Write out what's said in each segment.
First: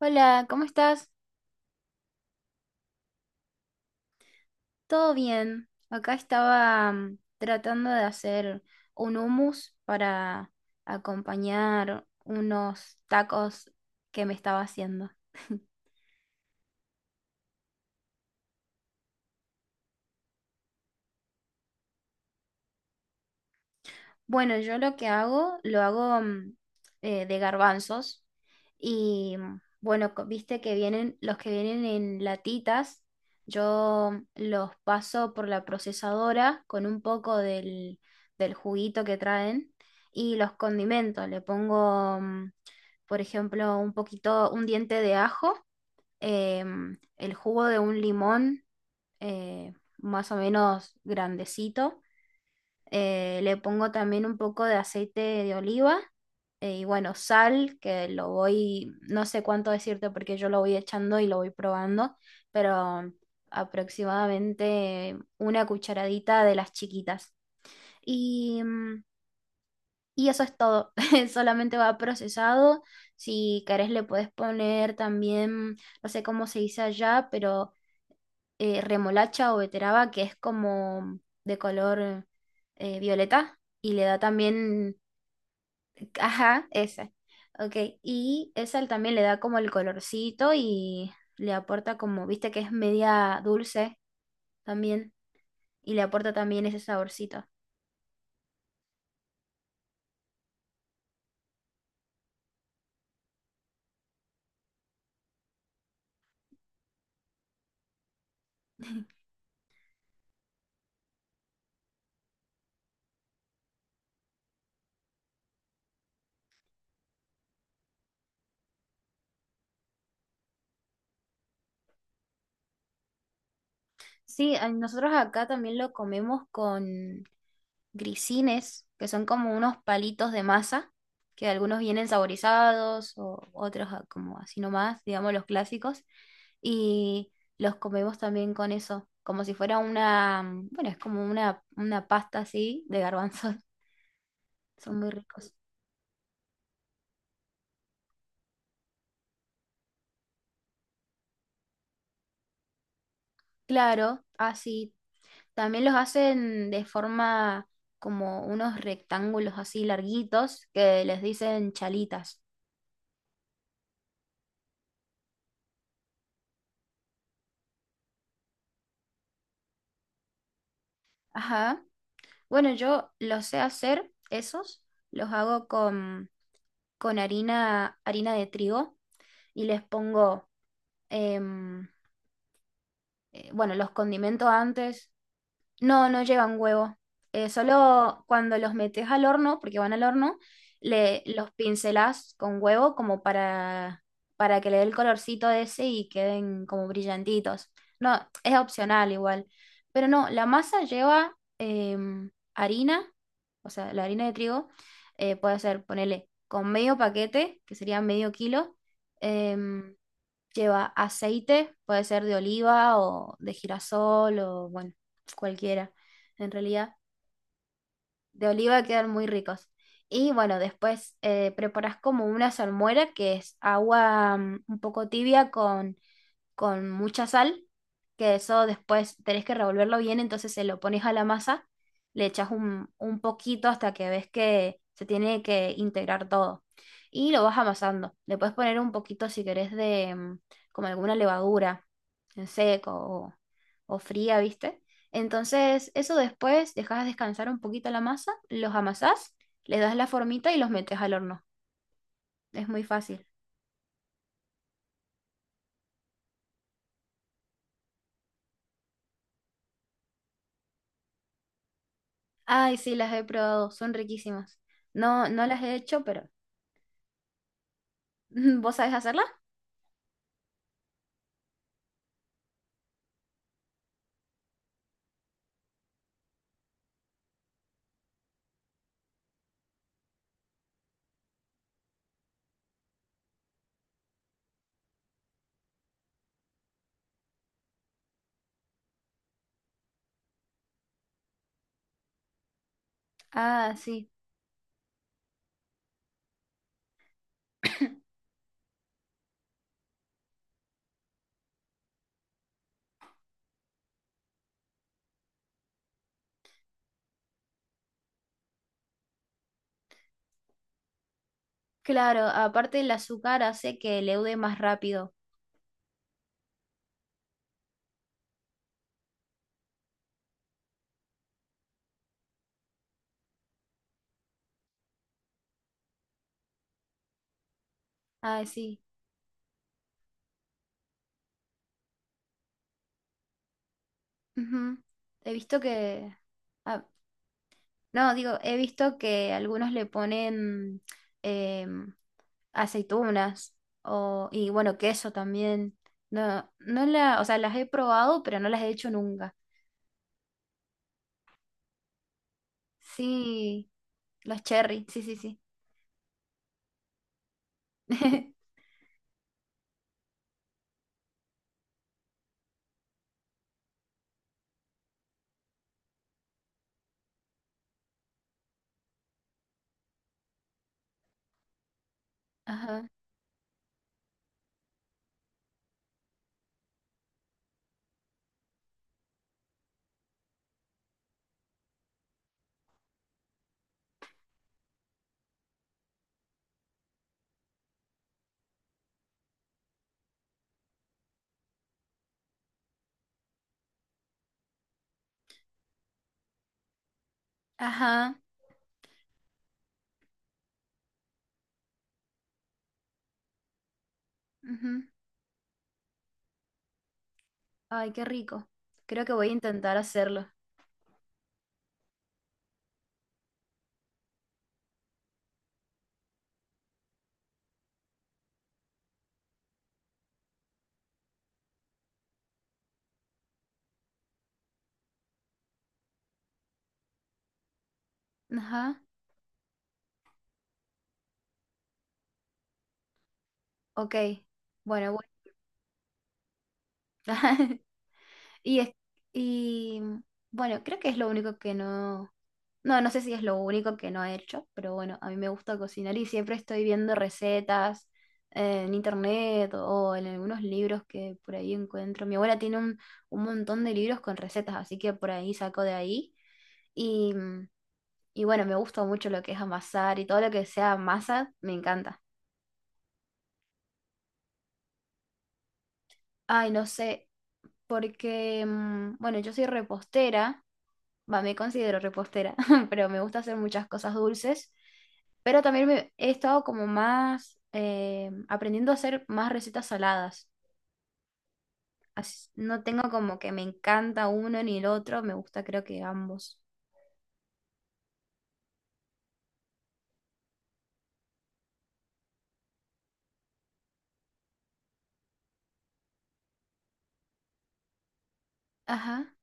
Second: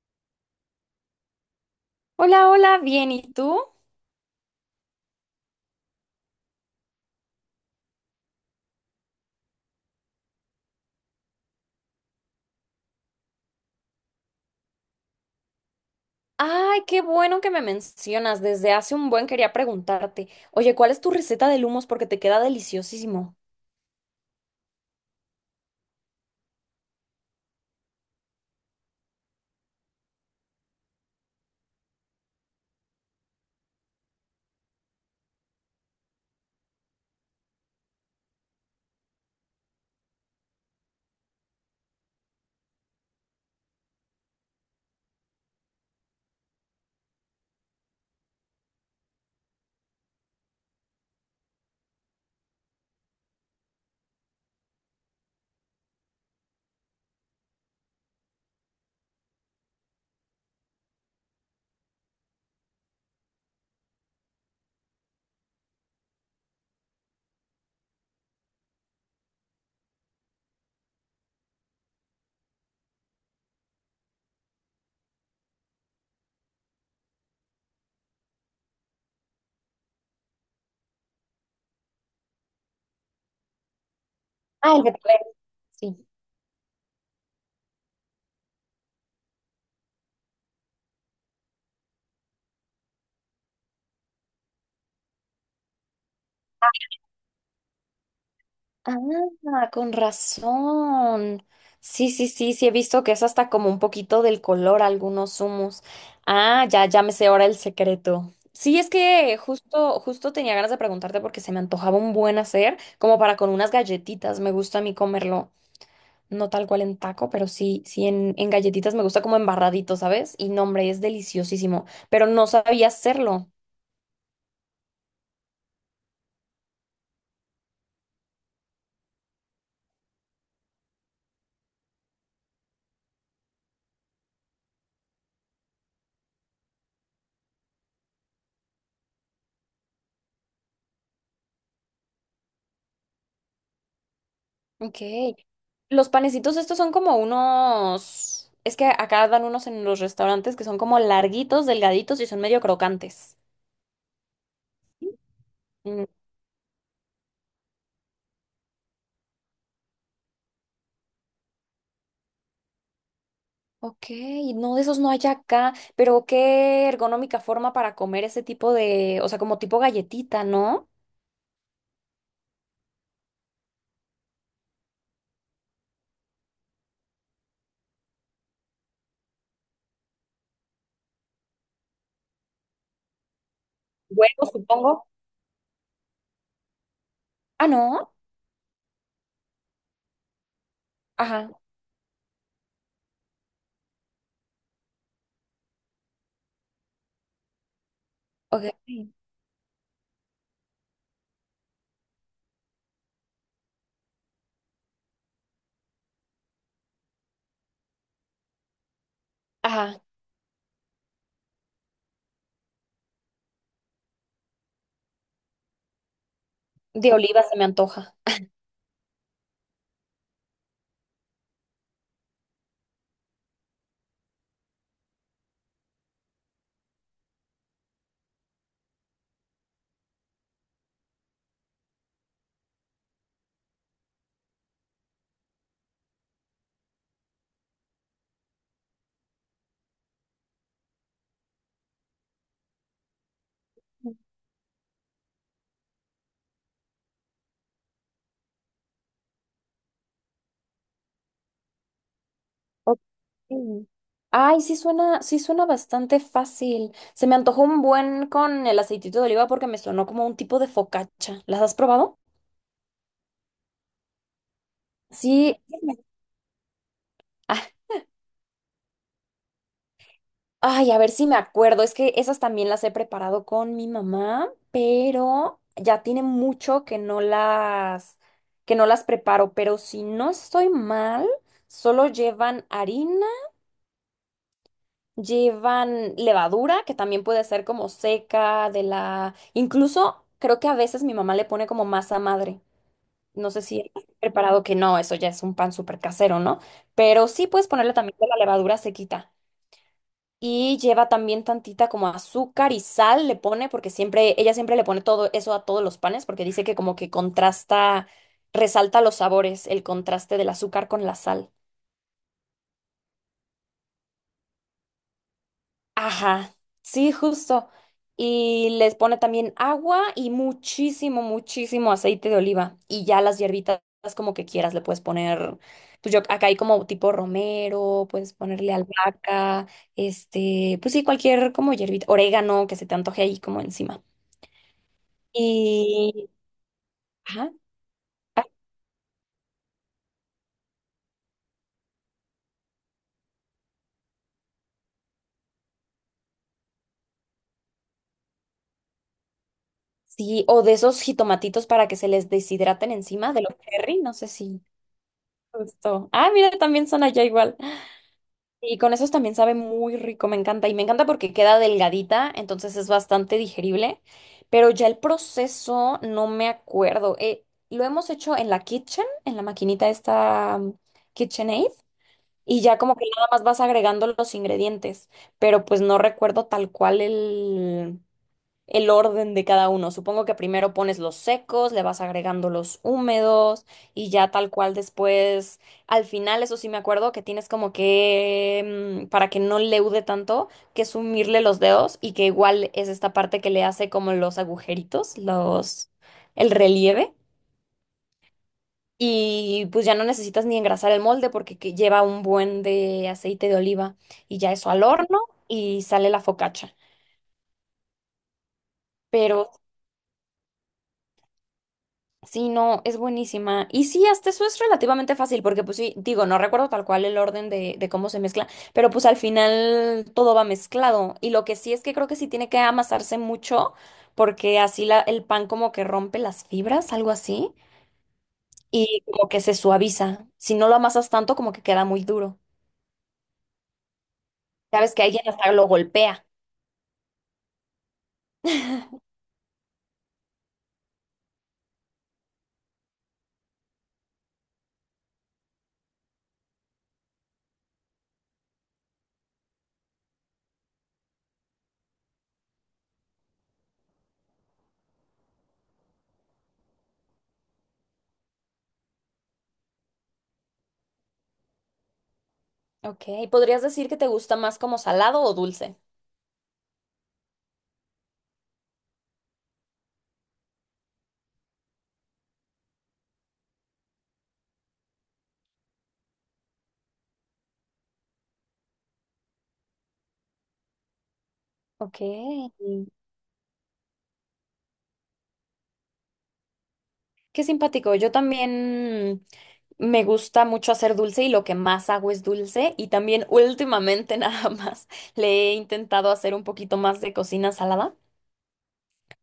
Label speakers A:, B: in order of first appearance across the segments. A: Hola, ¿cómo estás?
B: Hola, hola, bien, ¿y tú?
A: ¿Todo bien? Acá estaba tratando de hacer un hummus para acompañar unos tacos que me estaba haciendo.
B: Ay, qué bueno que me mencionas. Desde hace un buen quería preguntarte. Oye, ¿cuál es tu receta de humos? Porque te queda deliciosísimo.
A: Bueno, yo lo que hago, lo hago de garbanzos y bueno, viste que vienen, los que vienen en latitas, yo los paso por la procesadora con un poco del juguito que traen y los condimento. Le pongo, por ejemplo, un diente de ajo, el jugo de un limón eh, más o menos grandecito, le pongo también un poco de aceite de oliva, y bueno, sal, no sé cuánto decirte porque yo lo voy echando y lo voy probando, pero aproximadamente una cucharadita de las chiquitas. Y, mm, y eso es todo, solamente va procesado. Si querés le puedes poner también, no sé cómo se dice allá, pero remolacha o beteraba, que es como de color violeta, y le da
B: Ah, el que
A: también,
B: sí.
A: ajá, esa. Ok, y esa también le da como el colorcito y le aporta como, viste que es media dulce también, y le aporta también ese saborcito.
B: Ah, con razón. Sí, sí, sí, sí, he visto que es hasta como un poquito del color algunos humos. Ah, ya, ya me sé ahora el secreto. Sí, es que justo, justo tenía ganas de preguntarte porque se me antojaba un buen hacer, como para con unas galletitas. Me gusta a mí comerlo. No tal cual en taco, pero sí, sí en galletitas me gusta como embarradito, ¿sabes? Y no, hombre, es deliciosísimo, pero no sabía hacerlo.
A: Sí, nosotros acá también lo comemos con grisines, que son como unos palitos de masa, que algunos vienen saborizados o otros, ah, como así nomás, digamos los clásicos, y los comemos también con eso, como si fuera una, bueno, es como una pasta así de garbanzos, son
B: Ok.
A: muy ricos.
B: Los panecitos estos son como unos. Es que acá dan unos en los restaurantes que son como larguitos, delgaditos y son medio crocantes.
A: Claro, así. También los
B: Mm,
A: hacen de forma como unos rectángulos así larguitos que les dicen chalitas.
B: ok, no, de esos no hay acá, pero qué ergonómica forma para comer ese tipo de, o sea, como tipo galletita, ¿no?
A: Ajá. Bueno, yo los sé hacer, esos, los hago con harina, harina de trigo y les pongo, em, bueno, los
B: Huevo,
A: condimento
B: supongo.
A: antes, no, no llevan huevo.
B: Ah, no.
A: Solo cuando los metes al horno, porque van al horno,
B: Ajá,
A: los pincelás con huevo como para que le dé el colorcito ese y queden como brillantitos. No, es
B: ok.
A: opcional igual. Pero no, la masa lleva harina, o sea, la harina de trigo, puede ser, ponele, con medio paquete, que sería medio kilo. em,
B: Ajá,
A: Lleva aceite, puede ser de oliva o de girasol, o bueno, cualquiera, en realidad.
B: de oliva se me antoja.
A: De oliva quedan muy ricos. Y bueno, después, preparas como una salmuera, que es agua un poco tibia con mucha sal, que eso después tenés que revolverlo bien, entonces se lo pones a la masa, le echas un poquito hasta que ves que se tiene que integrar todo. Y lo vas amasando. Le puedes poner un poquito, si querés, de como alguna levadura en seco o fría, ¿viste? Entonces, eso después dejas descansar un poquito la masa, los amasás, le das la formita y los metes al horno. Es muy
B: Ok.
A: fácil.
B: Ay, sí suena bastante fácil. Se me antojó un buen con el aceitito de oliva porque me sonó como un tipo de focaccia. ¿Las has probado?
A: Ay, sí, las he probado, son riquísimas. No, no
B: Sí.
A: las he hecho, pero
B: Ah,
A: ¿vos sabés hacerlas?
B: ay, a ver si me acuerdo. Es que esas también las he preparado con mi mamá, pero ya tiene mucho que no las preparo. Pero si no estoy mal, solo llevan harina. Llevan levadura, que también puede ser como seca, de la. Incluso creo que a veces mi mamá le pone como masa madre. No sé
A: Ah,
B: si has
A: sí.
B: preparado que no, eso ya es un pan súper casero, ¿no? Pero sí puedes ponerle también de la levadura sequita. Y lleva también tantita como azúcar y sal le pone, porque siempre, ella siempre le pone todo eso a todos los panes, porque dice que como que contrasta, resalta los sabores, el contraste del azúcar con la sal.
A: Claro, aparte el azúcar hace que leude más rápido.
B: Ajá, sí, justo. Y les pone también agua y muchísimo, muchísimo aceite de oliva. Y ya las hierbitas como que quieras, le puedes poner, pues yo acá hay como tipo romero, puedes
A: Ah,
B: ponerle
A: sí.
B: albahaca, este, pues sí, cualquier como hierbita, orégano que se te antoje ahí como encima.
A: Ujú. He visto
B: Y,
A: que... ah,
B: ajá,
A: no, digo,
B: ah,
A: he visto que algunos le ponen em, aceitunas o, y bueno, queso también. No, o sea, las he probado, pero no las he hecho nunca.
B: sí, o de esos jitomatitos para que se les deshidraten encima de los
A: Sí,
B: cherry, no sé
A: los
B: si.
A: cherry, sí, sí, sí.
B: Justo. Ah, mira, también son allá igual. Y con esos también sabe muy rico, me encanta. Y me encanta porque queda delgadita, entonces es bastante digerible. Pero ya el proceso no me acuerdo. Lo hemos hecho en la kitchen, en la maquinita esta, KitchenAid. Y ya
A: Ajá.
B: como que nada más vas agregando los ingredientes. Pero pues no recuerdo tal cual el orden de cada uno. Supongo que primero pones los secos, le vas agregando los húmedos y ya tal cual después, al final, eso sí me acuerdo que tienes como que, para que no leude tanto, que sumirle los dedos y que igual es esta parte que le hace como los agujeritos, los, el relieve.
A: Ajá.
B: Y pues ya no necesitas ni engrasar el molde porque que lleva un buen de aceite de oliva y ya eso
A: Ujú.
B: al horno y sale la focacha.
A: Ay, qué rico. Creo que voy a
B: Pero
A: intentar hacerlo.
B: sí, no, es buenísima. Y sí, hasta eso es relativamente fácil, porque pues sí, digo, no recuerdo tal cual el orden de cómo se mezcla, pero pues al final todo va mezclado. Y lo que sí es que creo que sí tiene que amasarse mucho, porque así el pan como que rompe las fibras, algo así,
A: Ajá.
B: y como que se suaviza. Si no lo amasas tanto, como que queda muy duro.
A: Ok. Bueno,
B: Sabes que
A: bueno.
B: alguien hasta lo golpea.
A: Y es, y bueno, creo que es lo único que no. No, no sé si es lo único que no he hecho, pero bueno, a mí me gusta cocinar y siempre estoy viendo recetas, en internet o en algunos libros que por ahí encuentro. Mi abuela tiene un montón de libros con recetas, así que por ahí saco de ahí. Y, y bueno, me gusta mucho lo que es amasar y todo lo que sea masa, me encanta.
B: Ok, ¿podrías decir que te gusta más como salado o dulce?
A: Ay, no sé, porque, mm, bueno, yo soy repostera, va, me considero repostera, pero me gusta hacer muchas cosas dulces, pero también he estado como más, aprendiendo a hacer más recetas saladas.
B: Ok.
A: No tengo como que me encanta uno ni el otro, me gusta creo que ambos.
B: Qué simpático. Yo también me gusta mucho hacer dulce y lo que más hago es dulce. Y también últimamente nada más le he intentado hacer un poquito más de cocina salada.
A: Ajá,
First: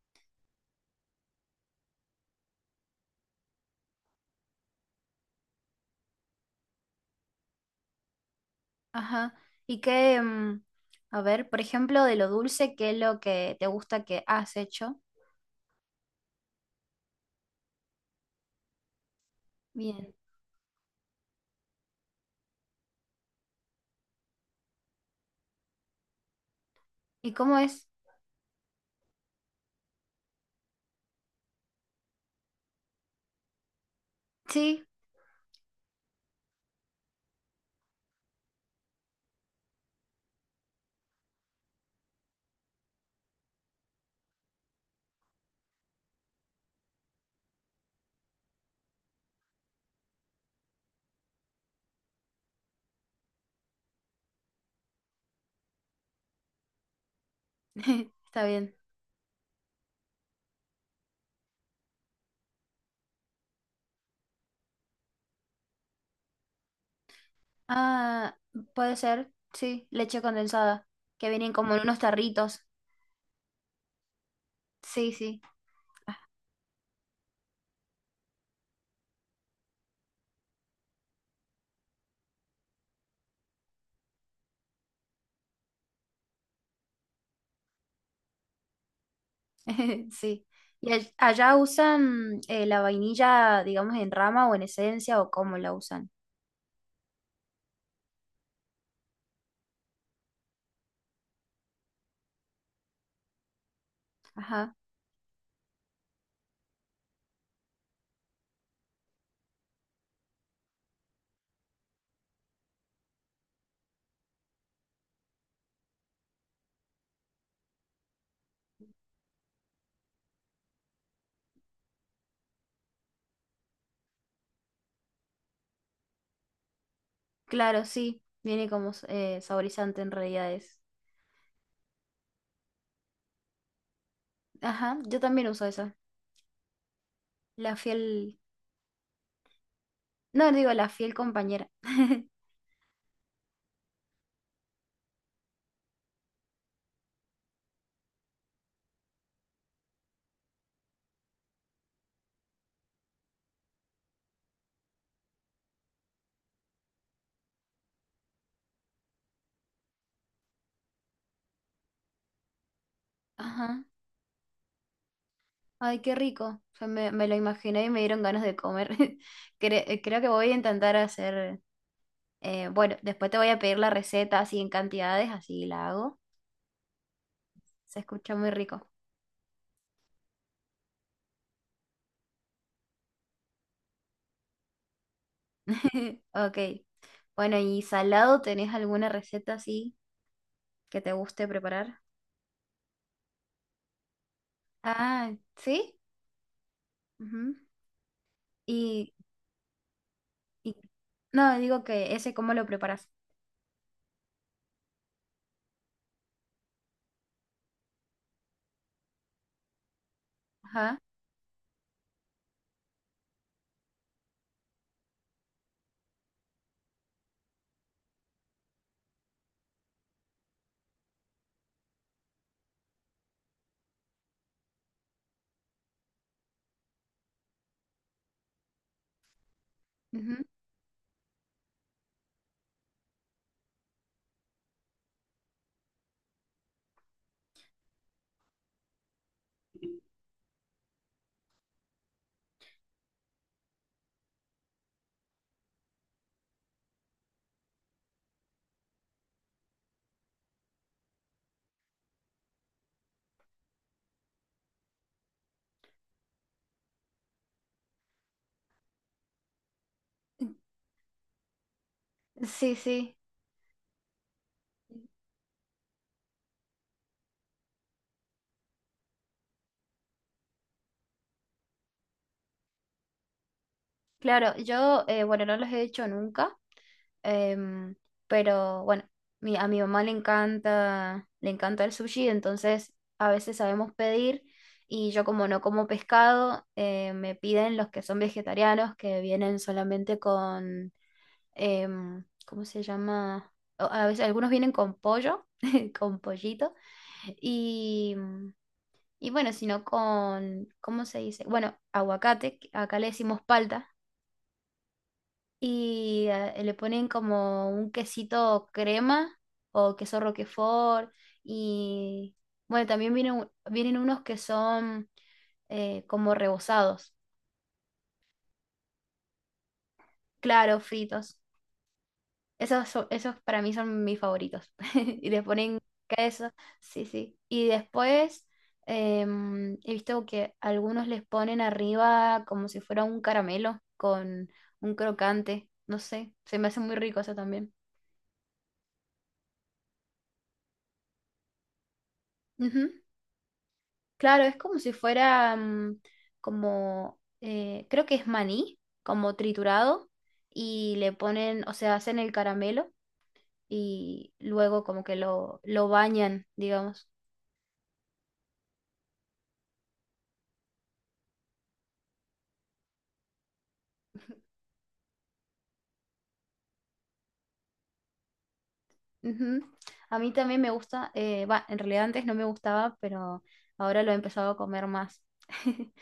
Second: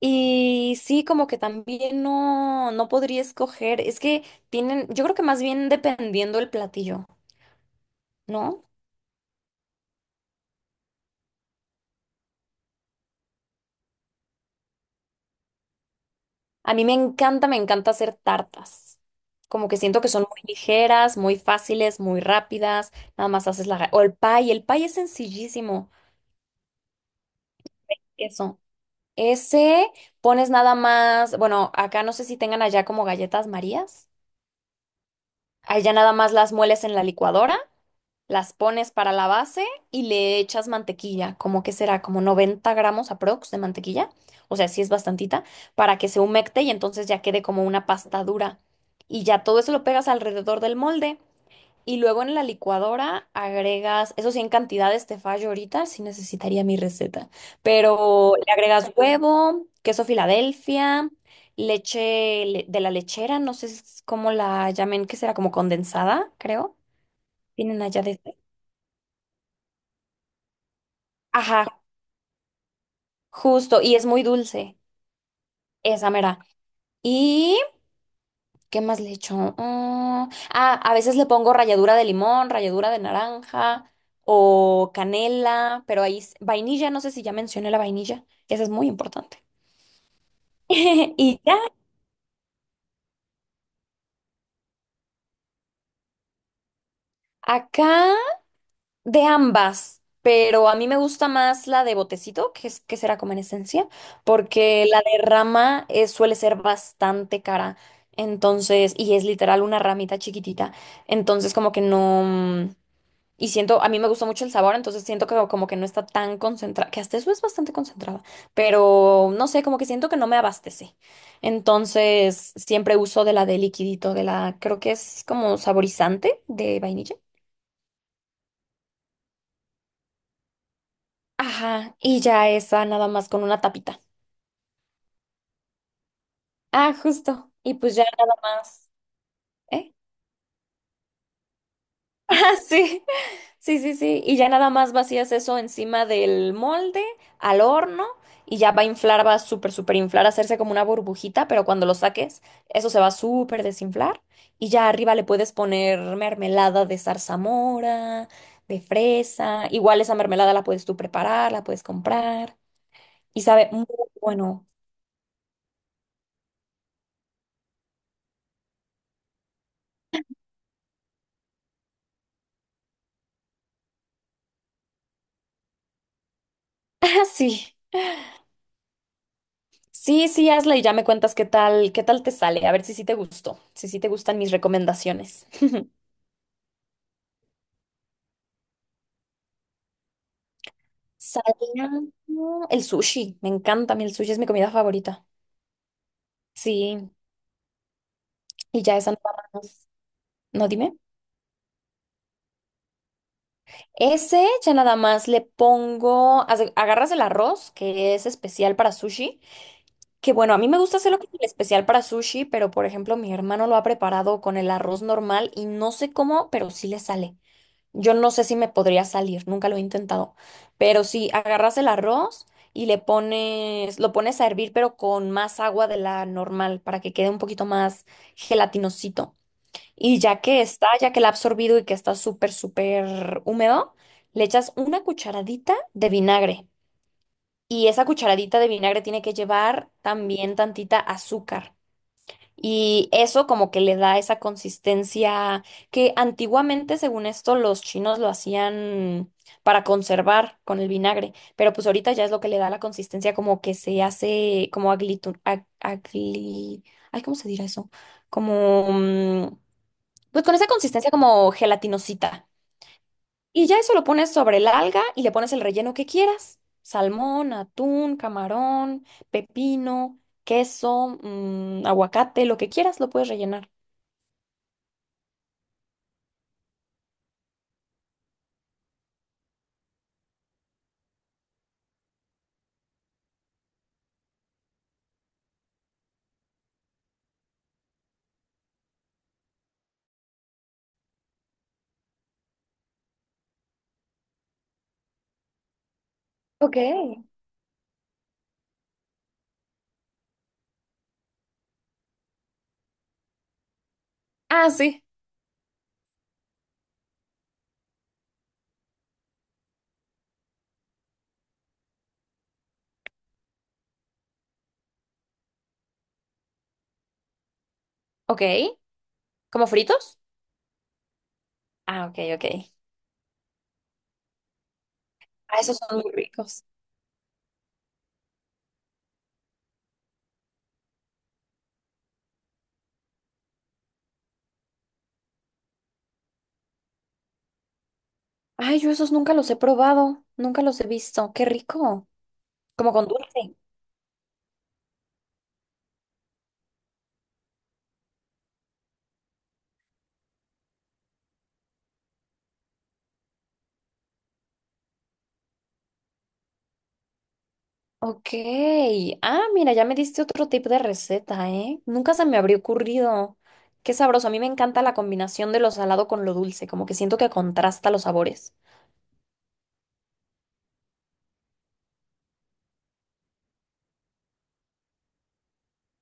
B: Y sí, como que también no, no podría escoger. Es que tienen, yo creo que más bien dependiendo el platillo, ¿no?
A: ajá. Y que, mm, a ver, por ejemplo, de lo dulce, ¿qué es lo que te gusta que has hecho?
B: A mí me encanta hacer tartas. Como que siento que
A: Bien.
B: son muy ligeras, muy fáciles, muy rápidas. Nada más haces o el pie es sencillísimo.
A: ¿Y cómo es?
B: Eso. Ese pones nada más, bueno, acá no sé si tengan allá como galletas Marías.
A: Sí,
B: Allá nada más las mueles en la licuadora, las pones para la base y le echas mantequilla, como que será como 90 g aprox de mantequilla, o sea, sí es bastantita, para que se humecte y entonces ya quede como una pasta dura. Y ya todo eso lo pegas alrededor del molde. Y luego en la licuadora agregas, eso sí, en cantidades te fallo ahorita, sí necesitaría mi receta, pero
A: está
B: le
A: bien.
B: agregas huevo, queso Filadelfia, leche de la lechera, no sé cómo la llamen, que será como condensada, creo. Tienen allá de...
A: Ah, puede ser, sí, leche condensada, que vienen
B: Ajá,
A: como en unos tarritos.
B: justo, y es muy dulce,
A: Sí, sí,
B: esa mera. Y ¿qué más le echo? A veces le pongo ralladura de limón, ralladura de naranja o canela, pero ahí vainilla, no sé si ya mencioné la vainilla, que esa es muy importante.
A: sí. ¿Y
B: Y
A: allá
B: ya,
A: usan, la vainilla, digamos, en rama o en esencia o cómo la usan?
B: acá de ambas, pero a mí me gusta más la de botecito, que es que será como en esencia,
A: Ajá,
B: porque la de rama suele ser bastante cara. Entonces, y es literal una ramita chiquitita. Entonces, como que no. Y siento, a mí me gustó mucho el sabor, entonces siento que como que no está tan concentrada, que hasta eso es bastante concentrada, pero no sé, como que siento que no me abastece. Entonces siempre uso de la de liquidito, de la, creo que es como saborizante de vainilla.
A: claro, sí, viene como, saborizante en realidad es.
B: Ajá, y ya esa nada más con una tapita.
A: Ajá, yo también uso esa,
B: Ah, justo. Y
A: la
B: pues ya nada
A: fiel,
B: más. ¿Eh?
A: no, digo, la fiel compañera.
B: Sí, sí, sí, sí. Y ya nada más vacías eso encima del molde, al horno, y ya va a inflar, va a súper, súper inflar, hacerse como una burbujita, pero cuando lo saques, eso se va a súper desinflar. Y ya arriba le puedes poner mermelada de zarzamora, de fresa. Igual esa mermelada la puedes tú preparar, la puedes comprar. Y sabe
A: Ajá,
B: muy bueno.
A: ay, qué rico. O sea, me lo imaginé y me dieron ganas de comer. Creo que voy a intentar hacer... bueno, después te voy a pedir la receta así en cantidades, así la hago.
B: Ah, sí.
A: Se escucha muy rico.
B: Sí, sí, hazla y ya me cuentas qué tal te sale. A ver si sí te gustó, si sí te gustan mis recomendaciones.
A: Ok. Bueno, ¿y salado tenés alguna receta así que te guste
B: Salía
A: preparar?
B: el sushi. Me encanta a mí el sushi, es mi comida favorita.
A: Ah, ¿sí?
B: Sí,
A: Ujú.
B: y ya esa
A: Y,
B: nada más. No,
A: y-
B: dime.
A: no, digo que ese cómo lo preparas.
B: Ese ya nada más le pongo, agarras el arroz, que es especial para sushi, que bueno, a mí me gusta
A: Ajá.
B: hacerlo con el especial para sushi, pero por ejemplo mi hermano lo ha preparado con el arroz normal y no sé cómo, pero sí le sale. Yo no sé si me podría salir, nunca lo he intentado, pero si agarras el arroz y le pones, lo pones a hervir, pero con más agua de la normal para que quede un poquito más gelatinosito. Y ya
A: Ujú.
B: que está, ya que la ha absorbido y que está súper, súper húmedo, le echas una cucharadita de vinagre. Y esa cucharadita de vinagre tiene que llevar también tantita azúcar. Y eso como que le da esa consistencia que antiguamente, según esto, los chinos lo hacían para conservar con el vinagre, pero pues ahorita ya es lo que le da la consistencia como que se hace como ay, ¿cómo se dirá eso? Como, pues con esa consistencia como gelatinosita.
A: Sí, sí.
B: Y ya eso lo pones sobre el alga y le pones el relleno que quieras. Salmón, atún, camarón, pepino, queso, aguacate, lo que quieras, lo puedes rellenar.
A: Claro, yo, bueno, no los he hecho nunca. Em, pero bueno, a mi mamá le encanta el sushi, entonces a veces sabemos pedir, y yo como no como pescado, me piden los que son vegetarianos, que vienen solamente con, em, ¿cómo se llama? A veces algunos vienen con pollo, con pollito,
B: Ok.
A: y, y bueno, sino con, ¿cómo se dice? Bueno, aguacate, que acá le decimos palta,
B: Ah, sí.
A: y le ponen como un quesito crema o queso roquefort, y bueno, también vienen, vienen unos que son, como rebozados,
B: Ok. ¿Como fritos?
A: claro, fritos.
B: Ah, ok, ok.
A: Esos, esos para mí son mis favoritos. Y les
B: Ah, esos
A: ponen
B: son muy
A: queso,
B: ricos.
A: sí, sí. Y después, em, he visto que algunos les ponen arriba como si fuera un caramelo con un crocante. No sé, se me hace muy rico eso también.
B: Ay, yo esos nunca los he probado. Nunca los he visto. Qué rico.
A: Ujú.
B: Como con dulce.
A: Claro, es como si fuera creo que es maní, como triturado, y le ponen, o sea, hacen el caramelo y luego como que lo bañan, digamos.
B: Ok. Ah, mira, ya me diste otro tipo de receta, ¿eh? Nunca se me habría ocurrido. Qué sabroso. A mí me encanta la combinación de lo salado con lo dulce. Como que siento que contrasta los sabores.
A: Ujú. A mí también me gusta, va, en realidad antes no me gustaba, pero ahora lo he empezado a comer más.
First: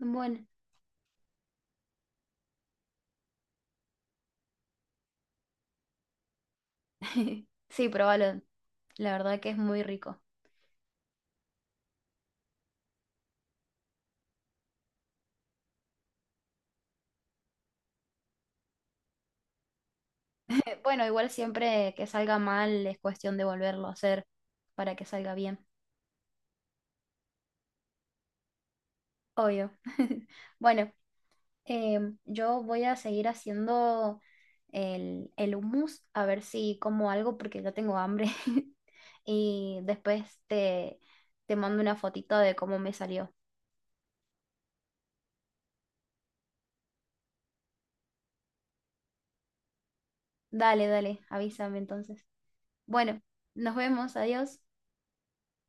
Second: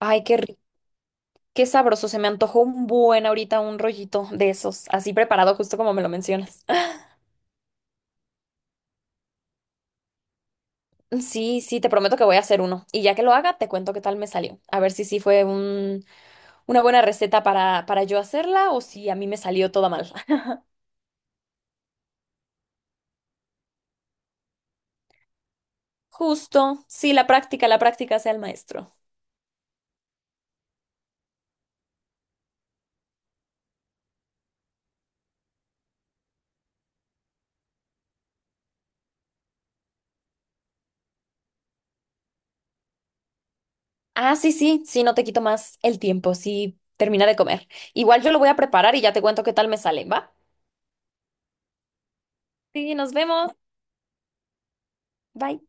B: Ay, qué rico. Qué sabroso. Se me antojó un buen ahorita un rollito de esos. Así preparado, justo como me lo mencionas.
A: sí, probalo, la verdad que es muy rico.
B: Sí, sí, te prometo que voy a hacer uno. Y ya que lo haga, te cuento qué tal me salió. A ver si sí fue una buena receta para yo hacerla o si a mí me salió toda mal.
A: Bueno, igual siempre que salga mal es cuestión de volverlo a hacer para que salga bien.
B: Justo, sí, la práctica sea el maestro.
A: Obvio. Bueno, em, yo voy a seguir haciendo el hummus, a ver si como algo porque ya tengo hambre. Y después te mando una fotito de cómo me salió.
B: Ah, sí, sí, sí, no te quito más el tiempo, sí, termina de comer. Igual yo lo voy a preparar y ya te cuento qué tal me sale, ¿va?
A: Dale, dale, avísame entonces.
B: Sí, nos
A: Bueno,
B: vemos.
A: nos vemos, adiós.
B: Bye.